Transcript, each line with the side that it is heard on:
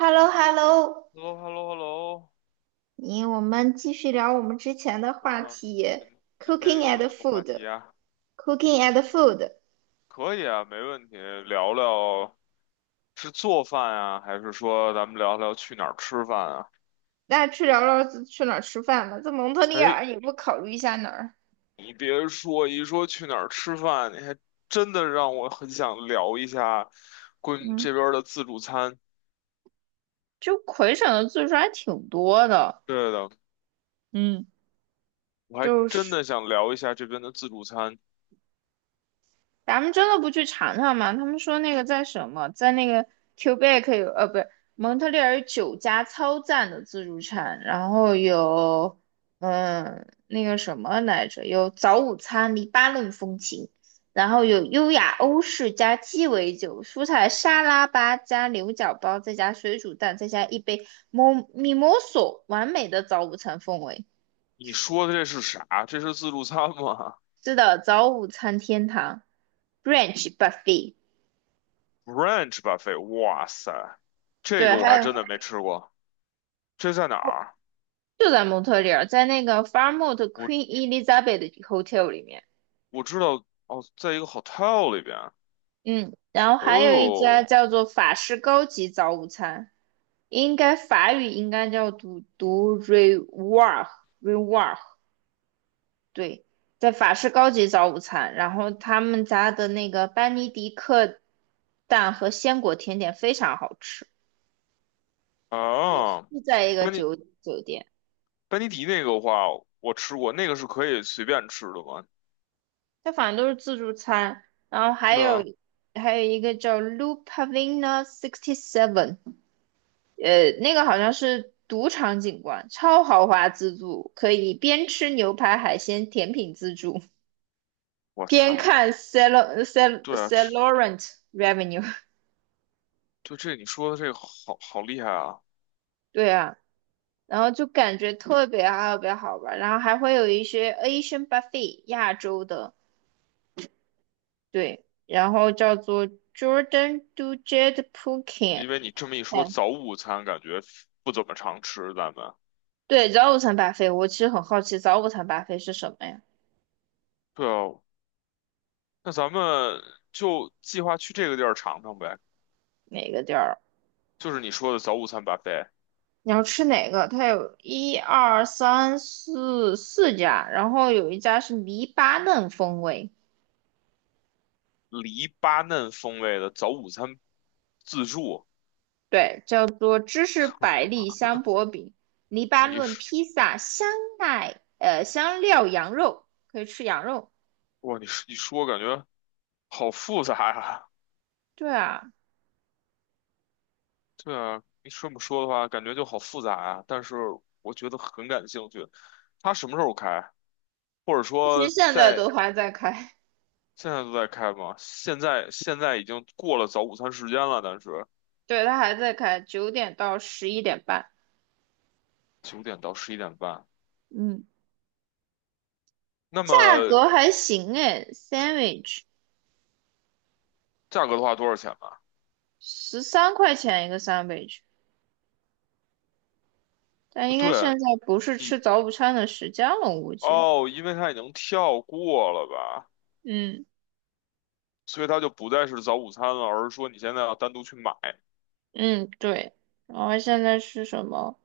right: h e l l o h e l l o
left: Hello Hello Hello。
right: 你我们继续聊我们之前的
left: 然
right: 话
left: 后
right: 题
left: 今今
right: ，cooking
left: 天又是
right: and
left: 什么话
right: food，cooking
left: 题啊？OK，
right: and food。
left: 可以啊，没问题。聊聊是做饭啊，还是说咱们聊聊去哪儿吃饭啊？
right: 那去聊聊去哪儿吃饭吧？在蒙特利
left: 哎，
right: 尔，你不考虑一下哪儿？
left: 你别说，一说去哪儿吃饭，你还真的让我很想聊一下关于
right: 嗯，
left: 这边儿的自助餐。
right: 就魁省的自助还挺多的，
left: 对的，
right: 嗯，
left: 我还
right: 就
left: 真
right: 是。
left: 的想聊一下这边的自助餐。
right: 咱们真的不去尝尝吗？他们说那个在什么，在那个 Quebec 有，不是蒙特利尔有九家超赞的自助餐，然后有，嗯，那个什么来着，有早午餐黎巴嫩风情，然后有优雅欧式加鸡尾酒、蔬菜沙拉吧加牛角包，再加水煮蛋，再加一杯 mimoso，完美的早午餐氛围。
left: 你说的这是啥？这是自助餐吗
right: 是的，早午餐天堂，brunch buffet。
left: ？Brunch buffet，哇塞，这
right: 对，
left: 个我
right: 还
left: 还
right: 有
left: 真的没吃过。这在哪儿？
right: 就在蒙特利尔，在那个 Fairmont Queen
left: 我
right: Elizabeth Hotel 里面，
left: 我知道哦，在一个 hotel 里边。
right: 嗯，然后还有一家
left: 哦
right: 叫做法式高级早午餐，应该法语应该叫读读 r e w a r 对，在法式高级早午餐，然后他们家的那个班尼迪克蛋和鲜果甜点非常好吃，也是
left: 啊，
right: 在一个
left: 班尼
right: 酒店，
left: 班尼迪那个的话，我吃过，那个是可以随便吃的吗？
right: 它反正都是自助餐，然后还
left: 对
right: 有
left: 啊，
right: 还有一个叫 Lu Pavina 67，那个好像是赌场景观，超豪华自助，可以边吃牛排、海鲜、甜品自助，
left: 我
right: 边
left: 擦，
right: 看 Sal Sal
left: 对啊，这
right: Salorent Revenue。
left: 就这你说的这个好厉害啊！
right: 对啊，然后就感觉特别好玩，然后还会有一些 Asian buffet 亚洲的，对，然后叫做 Jordan Dujardin Phuket。
left: 因为你这么一说，早午餐感觉不怎么常吃，咱们。
right: 对，早午餐 b u 我其实很好奇早午餐 b u 是什么呀？
left: 对啊，那咱们就计划去这个地儿尝尝呗，
right: 哪个地儿？
left: 就是你说的早午餐 buffet，
right: 你要吃哪个？它有一二三四四家，然后有一家是黎巴嫩风味，
left: 黎巴嫩风味的早午餐自助。
right: 对，叫做芝士百利香薄饼，黎巴
left: 你
right: 嫩 披萨香奈香料羊肉，可以吃羊肉。
left: 哇，你说一说，感觉好复杂呀。
right: 对啊，
left: 对啊，你这么说的话，感觉就好复杂啊。但是我觉得很感兴趣。它什么时候开？或者
right: 其实
left: 说
right: 现在
left: 在
right: 都还在开，
left: 现在都在开吗？现在已经过了早午餐时间了，但是
right: 对，它还在开，9点到11点半。
left: 9点到11点半。
right: 嗯，
left: 那
right: 价
left: 么
right: 格还行诶 s a n d w i c h
left: 价格的话，多少钱吧？
right: 13块钱一个三杯 n 但应该现
left: 对，
right: 在不是
left: 你
right: 吃早午餐的时间了，我估计。
left: 哦，因为它已经跳过了吧，
right: 嗯
left: 所以它就不再是早午餐了，而是说你现在要单独去买
right: 嗯，对。然后现在是什么？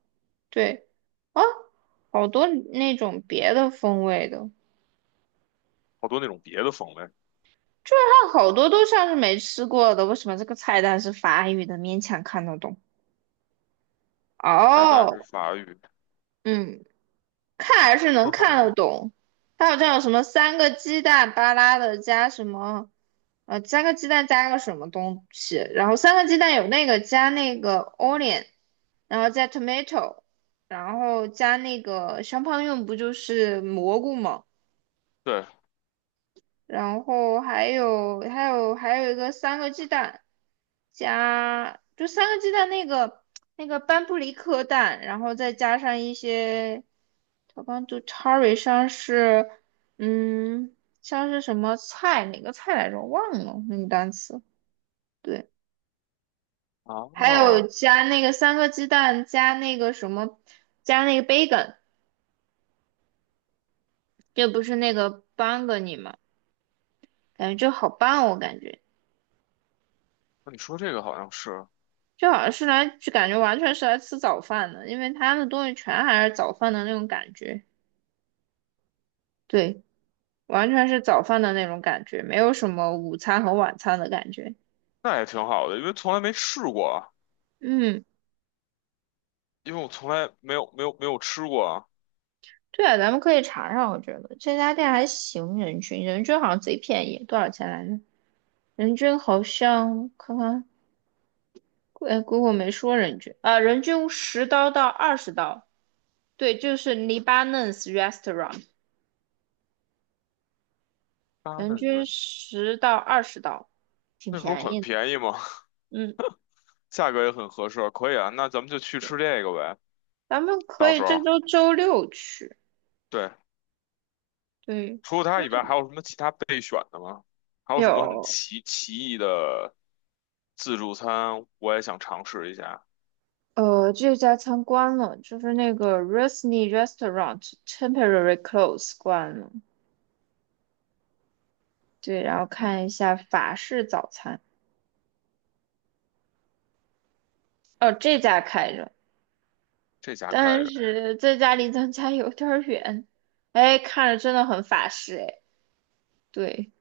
right: 对啊，好多那种别的风味的，
left: 好多那种别的风味
right: 就是它好多都像是没吃过的。为什么这个菜单是法语的，勉强看得懂？
left: 菜单
right: 哦，
left: 是法语。
right: 嗯。看还是能 看得懂。它好像有什么三个鸡蛋巴拉的加什么，三个鸡蛋加个什么东西，然后三个鸡蛋有那个加那个 onion，然后加 tomato，然后加那个香胖用不就是蘑菇吗？
left: 对
right: 然后还有一个三个鸡蛋三个鸡蛋那个班布里克蛋，然后再加上一些小帮就 t a r r y 像是，嗯，像是什么菜，哪个菜来着？我忘了那个单词。对，还
left: 啊，
right: 有加那个三个鸡蛋，加那个什么，加那个 bacon，这不是那个 b a n g n y 吗？感觉就好棒哦我感觉
left: 那你说这个好像是，
right: 就好像是来，就感觉完全是来吃早饭的，因为他们的东西全还是早饭的那种感觉。对，完全是早饭的那种感觉，没有什么午餐和晚餐的感觉。
left: 那也挺好的，因为从来没试过啊，
right: 嗯。
left: 因为我从来没有吃过啊。
right: 对啊，咱们可以查查，我觉得这家店还行，人均好像贼便宜，多少钱来着？人均好像看看，哎姑姑没说人均啊，人均10刀到20刀，对，就是 Lebanese restaurant，
left: 啊，
right: 人
left: 那你说
right: 均10到20刀，挺
left: 那不是
right: 便
left: 很
right: 宜的。
left: 便宜吗？
right: 嗯，
left: 价格也很合适，可以啊。那咱们就去吃这个呗，
right: 咱们可
left: 到
right: 以
left: 时
right: 这
left: 候
right: 周周六去。
left: 对。
right: 对，
left: 除了它以外，还有什么其他备选的吗？还有什么很
right: 有，
left: 奇异的自助餐？我也想尝试一下。
right: 这家餐关了，就是那个 r u s n y Restaurant temporary close 关了。对，然后看一下法式早餐，哦，这家开着，
left: 这家开
right: 但
left: 着，
right: 是这家离咱家有点儿远，哎，看着真的很法式，哎，对，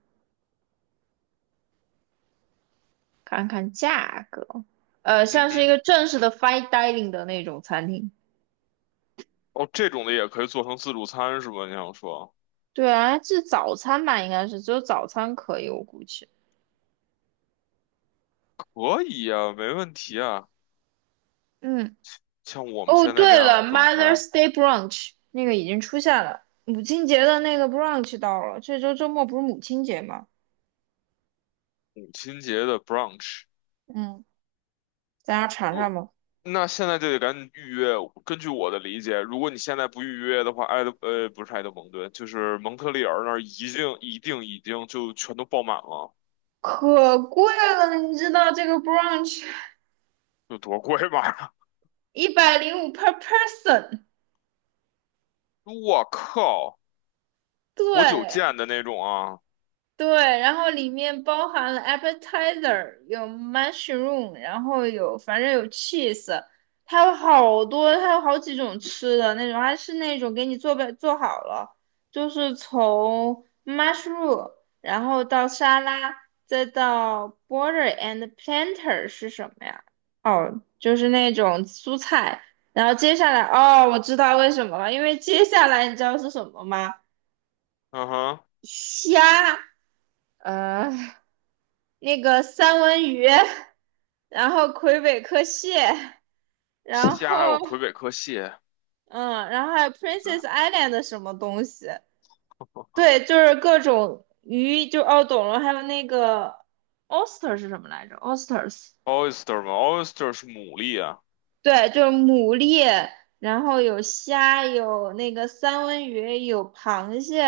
right: 看看价格，
left: 嗯
right: 像是一
left: 哼，
right: 个正式的 fine dining 的那种餐厅，
left: 哦，这种的也可以做成自助餐是吧？你想说？
right: 对啊，是早餐吧，应该是只有早餐可以，我估计，
left: 可以呀，没问题啊。
right: 嗯，
left: 像我们
right: 哦，
left: 现在这
right: 对
left: 样
right: 了
left: 的状态，
right: ，Mother's Day brunch 那个已经出现了，母亲节的那个 brunch 到了，这周周末不是母亲节吗？
left: 母亲节的 brunch，
right: 嗯，咱俩尝尝吧。
left: 那现在就得赶紧预约。根据我的理解，如果你现在不预约的话，不是埃德蒙顿，就是蒙特利尔那儿已经一定已经就全都爆满了，
right: 可贵了，你知道这个 brunch
left: 有多贵吧？
right: 一百零五 per person，
left: 我靠，活久
right: 对，
left: 见的那种啊，
right: 对，然后里面包含了 appetizer，有 mushroom，然后有反正有 cheese，它有好多，它有好几种吃的那种，还是那种给你做好了，就是从 mushroom，然后到沙拉，再到 b o r d e r and planter 是什么呀？哦，就是那种蔬菜，然后接下来，哦，我知道为什么了，因为接下来你知道是什么吗？
left: 嗯哼，
right: 虾。呃那个三文鱼，然后魁北克蟹，然
left: 虾还
right: 后
left: 有魁北克蟹，
right: 嗯，然后还有
left: 对
right: Princess Island 的什么东西，对，就是各种鱼，就哦懂了，还有那个 oyster 是什么来着？oysters
left: ，oyster 嘛，oyster 是牡蛎啊，
right: 对，就是牡蛎，然后有虾，有那个三文鱼，有螃蟹，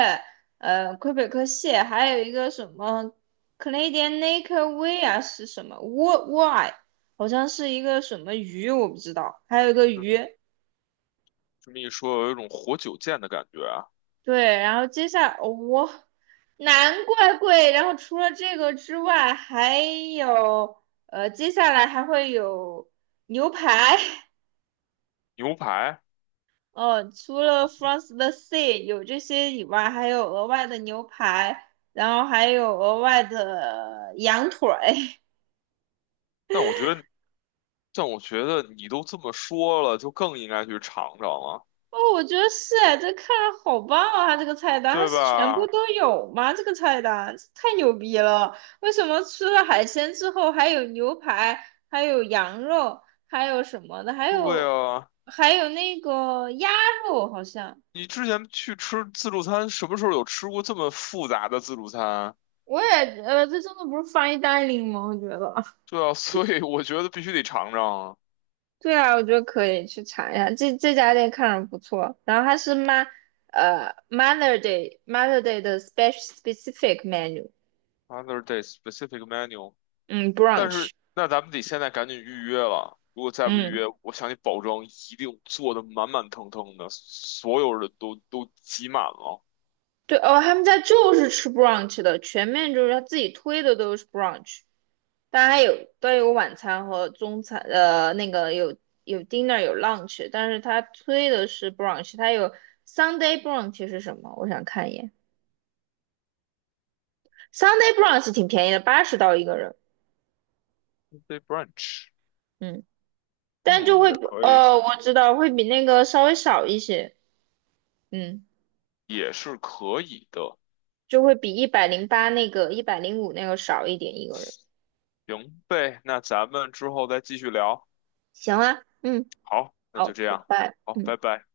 right: 魁北克蟹，还有一个什么 Canadian Naked Whale 啊是什么 w w y 好像是一个什么鱼，我不知道，还有一个
left: 就
right: 鱼。
left: 这么一说，有一种活久见的感觉啊，
right: 对，然后接下来我、难怪贵。然后除了这个之外，还有接下来还会有牛排。
left: 牛排。
right: 哦，除了 f r o n the Sea 有这些以外，还有额外的牛排，然后还有额外的羊腿。
left: 但我觉得但我觉得你都这么说了，就更应该去尝尝了，
right: 哦，我觉得是哎，这看着好棒啊！它这个菜单，它
left: 对
right: 是全部
left: 吧？
right: 都有吗？这个菜单太牛逼了！为什么吃了海鲜之后还有牛排，还有羊肉，还有什么的，还
left: 对
right: 有
left: 啊，
right: 还有那个鸭肉，好像
left: 你之前去吃自助餐，什么时候有吃过这么复杂的自助餐？
right: 我也这真的不是 fine dining 吗？我觉得。
left: 对啊，所以我觉得必须得尝尝啊。
right: 对啊，我觉得可以去查一下，这家店看着不错。然后它是妈，Mother Day 的 specific menu，
left: Other day specific menu，
right: 嗯
left: 但
right: ，brunch，
left: 是那咱们得现在赶紧预约了。如果再不预
right: 嗯，
left: 约，我向你保证，一定做的满满腾腾的，所有人都挤满了。
right: 对哦，他们家就是吃 brunch 的，全面就是他自己推的都是 brunch，但还有都有晚餐和中餐，那个有 dinner 有 lunch，但是他推的是 brunch，他有 Sunday brunch 是什么？我想看一眼，Sunday brunch 挺便宜的，80刀一个人。
left: Day brunch，
right: 嗯。但就
left: 嗯，
right: 会
left: 也
right: 比
left: 可以，
right: 我知道会比那个稍微少一些，嗯，
left: 也是可以的。
right: 就会比108那个一百零五那个少一点一个人。
left: 行呗，那咱们之后再继续聊。
right: 行啊，嗯，
left: 好，那就
right: 好，
left: 这
right: 拜
left: 样，
right: 拜。
left: 好，
right: 嗯。
left: 拜拜。